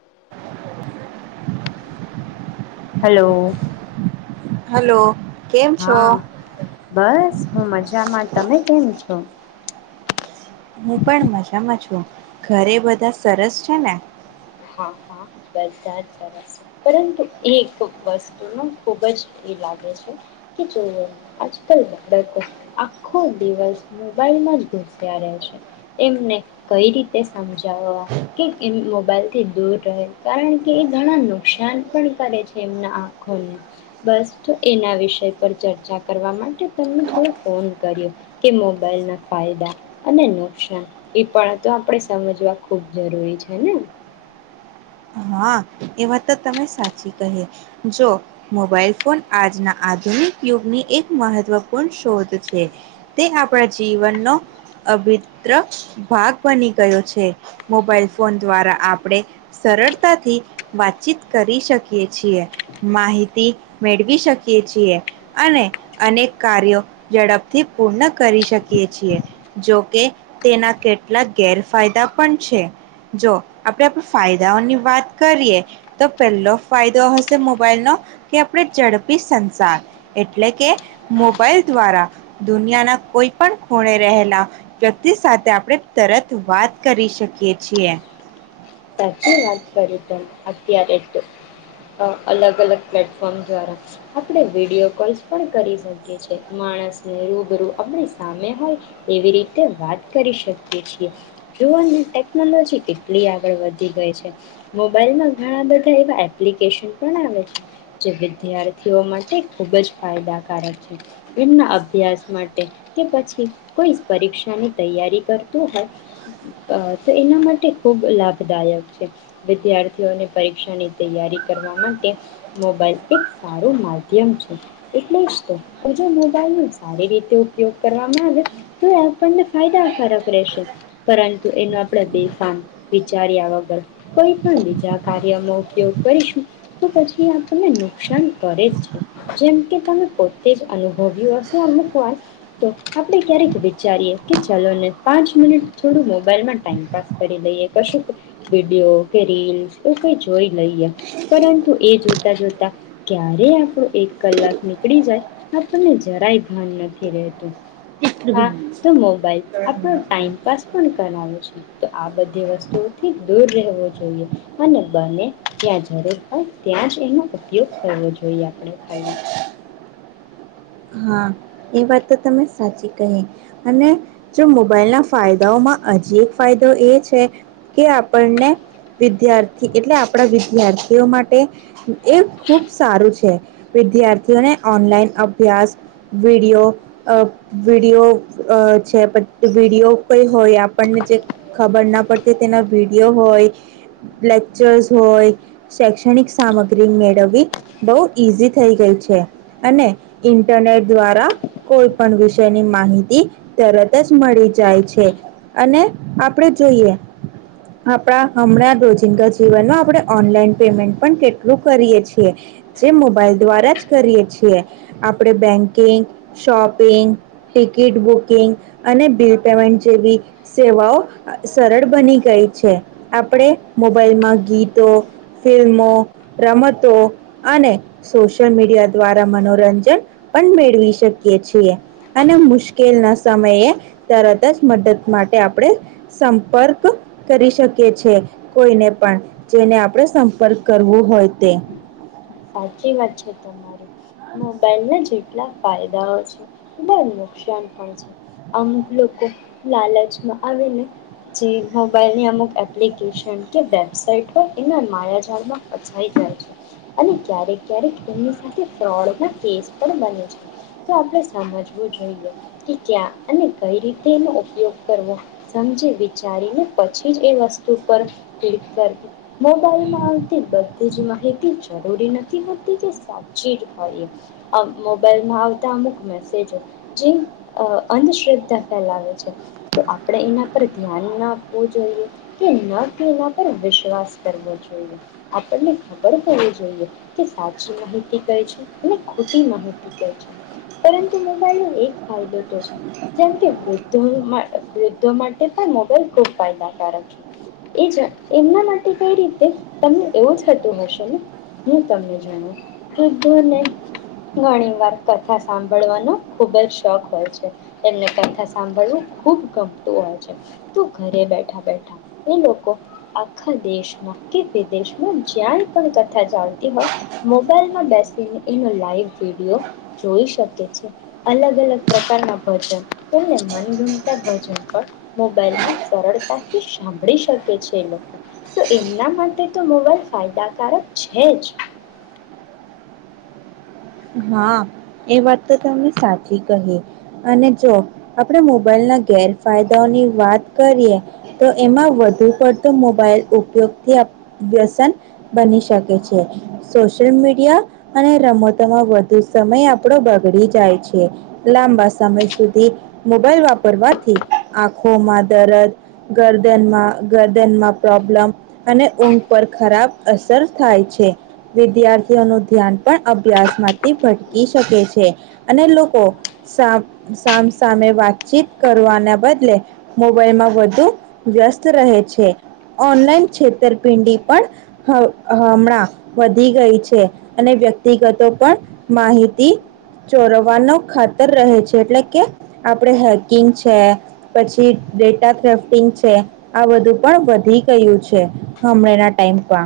[inaudible] Hello. Hello. કેમ છો હા, બસ હું મજામાં, તમે કેમ છો? હું પણ મજામાં છું. ઘરે બધા સરસ છે ને? હા, હા, બધા જ સરસ છે, પરંતુ એક વસ્તુ ન ખુબજ એ લાગે છે કે જો આજકાલ બાળકો આખો દિવસ મોબાઈલમાં જ ઘુસ્યા રહે છે એમને કઈ રીતે સમજાવવા કે એમ મોબાઈલ થી દૂર રહે, કારણકે એ ઘણા નુકસાન પણ કરે છે એમના આંખોને, બસ તો એના વિષય પર ચર્ચા કરવા માટે તમને થોડો ફોન કર્યો કે મોબાઈલ ના ફાયદા અને નુકસાન એ પણ તો આપણે સમજવા ખૂબ જરૂરી છે ને. હા, એ વાત તો તમે સાચી કહી. જો મોબાઈલ ફોન આજના આધુનિક યુગની એક મહત્વપૂર્ણ શોધ છે. તે આપણા જીવનનો અભિત્ર ભાગ બની ગયો છે. મોબાઈલ ફોન દ્વારા આપણે સરળ તા થી વાતચીત કરી શકીએ છીએ, માહિતી મેળવી શકીએ છીએ અને અનેક કાર્યો ઝડપથી પૂર્ણ કરી શકીએ છીએ. જોકે તેના કેટલાક ગેરફાયદા પણ છે. જો આપણે ફાયદાઓની વાત કરીએ તો પહેલો ફાયદો હશે મોબાઈલ નો કે આપણે ઝડપી સંસાર એટલે કે મોબાઈલ દ્વારા દુનિયાના કોઈ પણ ખૂણે રહેલા વ્યક્તિ સાથે આપણે તરત વાત કરી શકીએ છીએ. સાચી વાત કરી તો અત્યારે તો અલગ અલગ પ્લેટફોર્મ દ્વારા આપણે વિડીયો કોલ્સ પણ કરી શકીએ છે. માણસને રૂબરૂ આપણી સામે હોય એવી રીતે વાત કરી શકીએ છીએ. જોવાની ટેકનોલોજી કેટલી આગળ વધી ગઈ છે. મોબાઈલમાં ઘણા બધા એવા એપ્લિકેશન પણ આવે છે, જે વિદ્યાર્થીઓ માટે ખૂબ જ ફાયદાકારક છે. એમના અભ્યાસ માટે કે પછી કોઈ પરીક્ષાની તૈયારી કરતું હોય, તો એના માટે ખૂબ લાભ દાયક છે. વિદ્યાર્થીઓને પરીક્ષાની તૈયારી કરવા માટે મોબાઈલ એક સારું માધ્યમ છે, એટલેજ જો મોબાઈલ ન સારી રીતે ઉપયોગ કરવામાં આવે તો એ આપણને ફાયદાકારક રહેશે, પરંતુ એનો આપણે બેફામ વિચાર્યા વગર કોઈ પણ બીજા કાર્યમાં ઉપયોગ કરીશું, તો પછી આ તને નુકસાન કરેજ છે જેમ કે તમે પોતે જ અનુભવ્યું હશે અમુક હોય, તો આપણે ક્યારેક વિચારીએ કે ચલો ને પાંચ મિનિટ થોડું મોબાઈલમાં ટાઈમપાસ કરી લઈએ. કશું વિડીયો કે રીલસ એ કઈ જોઈ લઈએ, પરંતુ એ જોતા જોતા ક્યારેય આપડો એક કલાક નીકળી જાય આપણને જરાય ભાન નથી રહેતું. હા, તો મોબાઈલ. આપણો ટાઈમપાસ પણ કરાવે છે, તો આ બધી વસ્ તુ થી દૂર રહેવુ જોઈએ અને બને ત્યાં જરૂર હોાય ત્યાં જ એનો ઉપયોગ કરવો જોઈએ આપણે ખાલી હા એ વાત તો તમે સાચી કહી અને જો મોબાઈલના ફાયદાઓમાં અજી એક ફાયદો એ છે કે આપણને વિદ્યાર્થી એટલે આપણા વિદ્યાર્થીઓ માટે એ ખૂબ સારું છે, વિદ્યાર્થીઓને ઓનલાઈન અભ્યાસ વિડીયો અ વિડીયો અ છે પ વિડીયો કઈ હોય આપણને જે ખબર ના પડતી તેના વિડીયો હોય, લેક્ચર્સ હોય, શૈક્ષણિક સામગ્રી મેળવવી બહુ ઇઝી થઈ ગઈ છે અને ઇન્ટરનેટ દ્વારા કોઈ પણ વિષયની માહિતી તરત જ મળી જાય છે અને આપણે જોઈએ આપણા હમણાં રોજિંદા જીવનમાં આપણે ઓનલાઈન પેમેન્ટ પણ કેટલું કરીએ છીએ, જે મોબાઈલ દ્વારા જ કરીએ છીએ, આપણે બેંક કે શોપિંગ, ટિકિટ બુકિંગ અને બિલ પેમેન્ટ જેવી સેવાઓ સરળ બની ગઈ છે, આપણે મોબાઈલમાં ગીતો, ફિલ્મો, રમતો અને સોશિયલ મીડિયા દ્વારા મનોરંજન પણ મેળવી શકીએ છીએ અને મુશ્કેલના સમયે તરત જ મદદ માટે આપણે સંપર્ક કરી શકીએ છેએ, કોઈને પણ જેને આપણે સંપર્ક કરવું હોય તે. સાચી વાત છે તમારી, મોબાઈલના જેટલા ફાયદાઓ છે [unintelligible] નુકસાન પણ છે, અમુક લોકો લાલચમાં આવીને જે મોબાઈલની અમુક એપ્લિકેશન કે વેબસાઇટ હોય એના માયાઝાડમાં ફચાઈ જાય છે. અને ક્યારેક ક્યારેક એની સાથે ફ્રોડના કેસ પણ બને છે, તો આપણે સમજવું જોઈએ કે ક્યા અને કઈ રીતે એનો ઉપયોગ કરવો સમજી વિચારીને પછી જ એ વસ્તુ પર ક્લિક કરવુ, મોબાઈલમાં આવતી બધી જ માહિતી જરૂરી નથી હોતી કે સાચી જ હોય એ, મોબાઈલમાં આવતા અમુક મેસેજો જે અ અંધશ્રદ્ધા ફેલાવે છે, તો આપણે એના પર ધ્યાન ન આપવું જોઈએ કે ન કે એના પર વિશ્વાસ કરવો જોઈએ, આપણને ખબર પડી જોઈએ કે સાચી માહિતી કઈ છે અને ખોટી માહિતી કઈ છે, પરંતુ મોબાઈલનો એક ફાયદો તો છે જેમ કે વૃદ્ધોનુ મા વૃદ્ધો માટે પણ મોબાઈલ ખુબ ફાયદાકારક છે, એ એમના માટે કઈ રીતે તમને એવું થતું હશે ને. હું તમને જણાવુ વૃદ્ધોને ઘણી વાર કથા સાંભળવાનો ખુબ જ શોખ હોય છે, એમને કથા સાંભળવું ખૂબ ગમતું હોય છે, તો ઘરે બેઠા બેઠા એ લોકો આખા દેશમાં કે વિદેશમાં જ્યાંય પણાક કથા ચાલતી હોય, મોબાઈલમાં બેસીને એનો લાઈવ વિડીયો જોઈ શકે છે, અલગ અલગ પ્રકારના ભજન અને મનગમતા ભજન પણ મોબાઈલમાં સરળતાથી સાંભળી શકે છે એ લોકો, તો એમના માટે તો મોબાઈલ ફાયદાકારક છે જ. હા એ વાત તો તમને સાચી કહી અને જો આપડે મોબાઈલ ના ગેરફાયદાઓની વાત કરીએ તો એમાં વધુ પડતો મોબાઈલ ઉપયોગથી અ વ્યસન બની શકે છે, સોશયલ મીડિયા અને રમતોમાં વ ધુ સમય આપણો બગડી જાય છે, લાંબા સમય સુધી મોબાઈલ વાપરવાથી આંખોમાં દરદ, ગરદનમાં ગરદનમાં પ્રોબ્લમ અને ઊઘ પર ખરાબ અસર થાય છે, વિદ્યાર્થીઓનું ધ્યાન પણ અભ્યાસમાં થી ભટકી શકે છે અને લોકો સામ સામસામે વાતચીત કરવાના બદલે મોબાઈલમાં વધુ વ્યસ્ત રહે છે, ઓનલાઈન છેતરપિંડી પણ હ હમણાં વધી ગઈ છે અને વ્યક્તિગતો પણ માહિતી ચોરવાનો ખતર રહે છે એટલે કે આપણે હેકિંગ છે, પછી ડેટા થેફ્ટિંગ છે, આ બધું પણ વધી ગયું છે, હમણાના ટાઈમ પર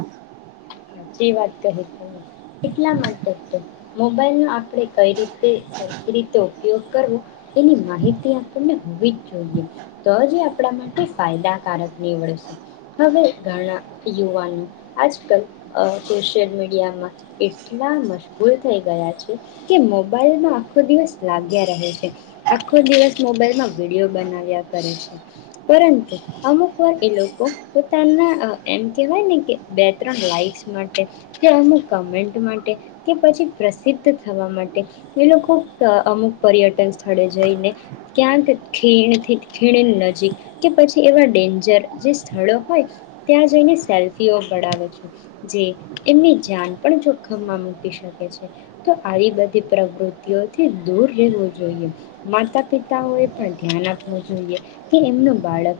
સાચી વાત કહી તમે એટલા માટે જ તો મોબાઈલનું આ આપણે કઈ રીતે સરખી રીતે ઉ પયોગ કરવો એની માહિતી આપણને હોવી જ જોઈએ, તો જ એ આપણા માટે ફાયદાકારક નીવડશે, હવે ઘણા યુવાનો આજકાલ અહ સોશિયલ મીડિયામાં. એટલા મશગૂલ થઈ ગયા છે કે મોબાઈલમાં આખો દિવસ લાગ્યા રહે છે. આખો દિવસ મોબાઈલમાં વિડીયો બનાવ્યા કરે છે. પરંતુ અમુક વાર એ લોકો પોતાના અહ એમ કેહેવાયને કે બે ત્રણ લઇક ક્સ માટે કે અમુક કમેન્ટ માટે કે પછી પ્રસિદ્ધ થવા માટે એ લોકો અહ અમુક પર્યટન સ્થળે જઈને ક્યાંક ખીણથી ખીણ નજીક કે પછી એવા ડેન્જર જે સ્થળો હોય ત્યાં જઈને સેલ્ફીઓ પડાવે છે. જે એમની જાન પણ જોખમમાં મૂકી શકે છે. તો આવી બધી પ્રવૃતિઓથી દૂર રહેવું જોઈએ. માતા પિતાઓ એ પણ ધ્યાન આપવું જોઈએ કે એમનું બાળક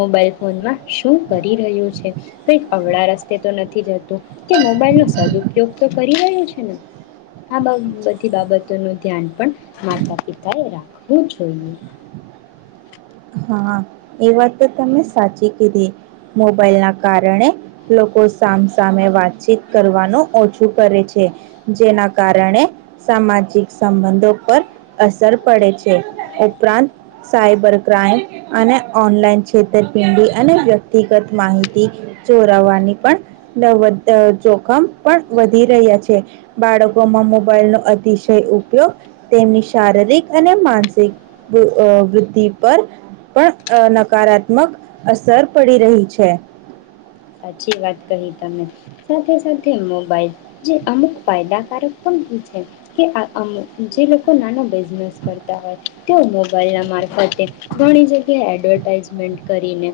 મોબાઈલ ફોનમાં શું કરી રહ્યું છે. કઈક અવળા રસ તે તો નથી જતું. કે મોબાઈલ નો સદુપયોગ તો કરી રહ્યું છે ને. આ બા-બધી બાબતોનું ધ્યાન પણ માતા પિતા એ રાખવું જોઈએ. હા એ વાત તો તમે સાચી કીધી. મોબાઈલના કારણે લોકો સામસામે વાતચીત કરવાનું ઓછું કરે છે. જેના કારણે સામાજિક સંબંધો પર અસર પડે છે. ઉપરાંત સાયબર ક્રાઈમ અને ઓનલાઈન છેતરપિંડી અને વ્યક્તિગત માહિતી ચોરાવાની પણ નવવદ અહ જોખમ પણ વધી રહ્યા છે. બાળકોમાં મોબાઈલનો અતિશય ઉપયોગ તેમની શારીરિક અને માનસિક વૃ-વૃદ્ધિ અહ પર પણ અહ નકારાત્મક અસર પડી રહી છે. સાચી વાત કહી તમે સાથે સાથે મોબાઈલ જે અમુક ફાયદાકારક પણ હું છે કે અહ અમુક જે લોકો નાના બે બિઝનેસ કરતા હોય તે મોબાઈલ ના મારફતે ઘણી જગ્યાએ એડવર્ટાઈઝમેન્ટ કરીને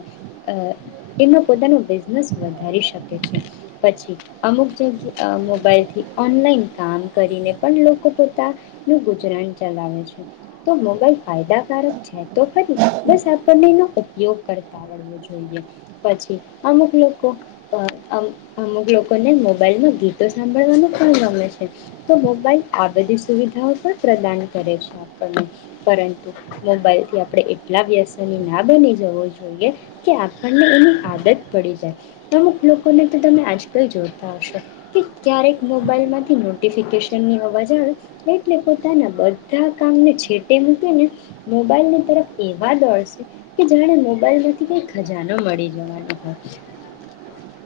અહ એમનો પોતાનું બિઝ નેસ વધારી શકે છે. પછી અમુક જગ્યા અહ મોબાઈલથી ઓનલાઈન કામ કરીને પણ લોકો પોતાનું ગુજરાન ચલાવે છે. તો મોબાઈલ ફાયદાકારક છે તો ખરી બસ આપણને એનો ઉપયોગ કરતા વળવો જોઈએ. પછી અમુક લોકો અહ અમ-અમુક લોકોને મોબાઈલમાં ગીતો સાંભળવાનું પણ ગમે છે. તો મોબાઈલ આ બધી સુવિધાઓ પણ પ્રદાન કરે છે આપણને. પરંતુ મોબાઈલથી આપણે એટલા વ્યસની ના બની જવું જોઈએ કે આપણને એની આદત પડી જાય. કે અમુક લોકોને તો તમે આજકાલ જોતા હશો કે ક્યારેક મોબાઈલમાંથી નોટિફિકેશનની અવાજ આવે એટલે પોતાના બધા કામને છેટે મૂકીને મોબાઈલની તરફ એવા દોડશે કે જાણે મોબાઈલમાંથી કંઈ ખજાનો મળી જવાનો હોય.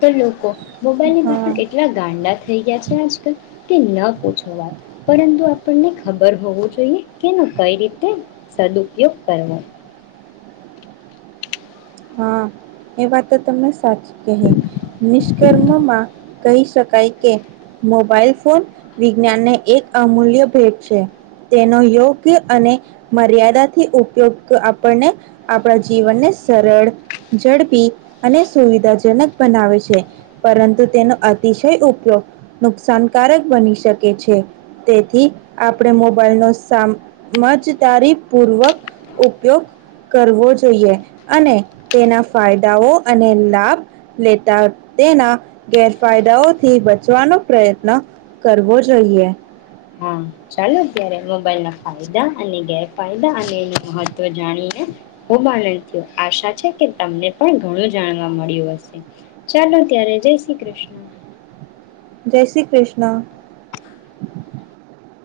તો લોકો મોબાઈલની હા પાછળ એટલા ગાંડા થઈ ગયા છે આજકાલ કે ન પૂછો વાત. પરંતુ આપણને ખબર હોવું જોઈએ કે એનો કઈ રીતે સદુપયોગ કરવો. હા એ વાત તમને સાચી કહી. નિષ્કર્મમાં કહી શકાય કે મોબાઈલ ફોન વિજ્ઞાનને એક અમૂલ્ય ભેટ છે. તેનો યોગ્ય અને મર્યાદાથી ઉપયોગ આપણને આપણા જીવનને સરળ ઝડપી અને સુવિધાજનક બનાવે છે. પરંતુ તેનો અતિશય ઉપયોગ નુકસાનકારક બની શકે છે. તેથી આપણે મોબાઈલ નો સામજદારી પૂર્વક ઉપયોગ કરવો જોઈએ અને તેના ફાયદાઓ અને લાભ લેતા તેના ગેરફાયદાઓથી બચવાનો પ્રયત્ન કરવો જોઈએ. હા ચાલો અયારે મોબાઈલ ના ફાયદા અને ગેર ફાયદા અને એનું મહત તો જાણી ને ખૂબ આનંદ થયો. આશા છે કે તમને પણ ઘણું જાણવા મળ્યું હશે. ચાલો ત્યારે જય શ્રી કૃષ્ણ. જય શ્રી કૃષ્ણ.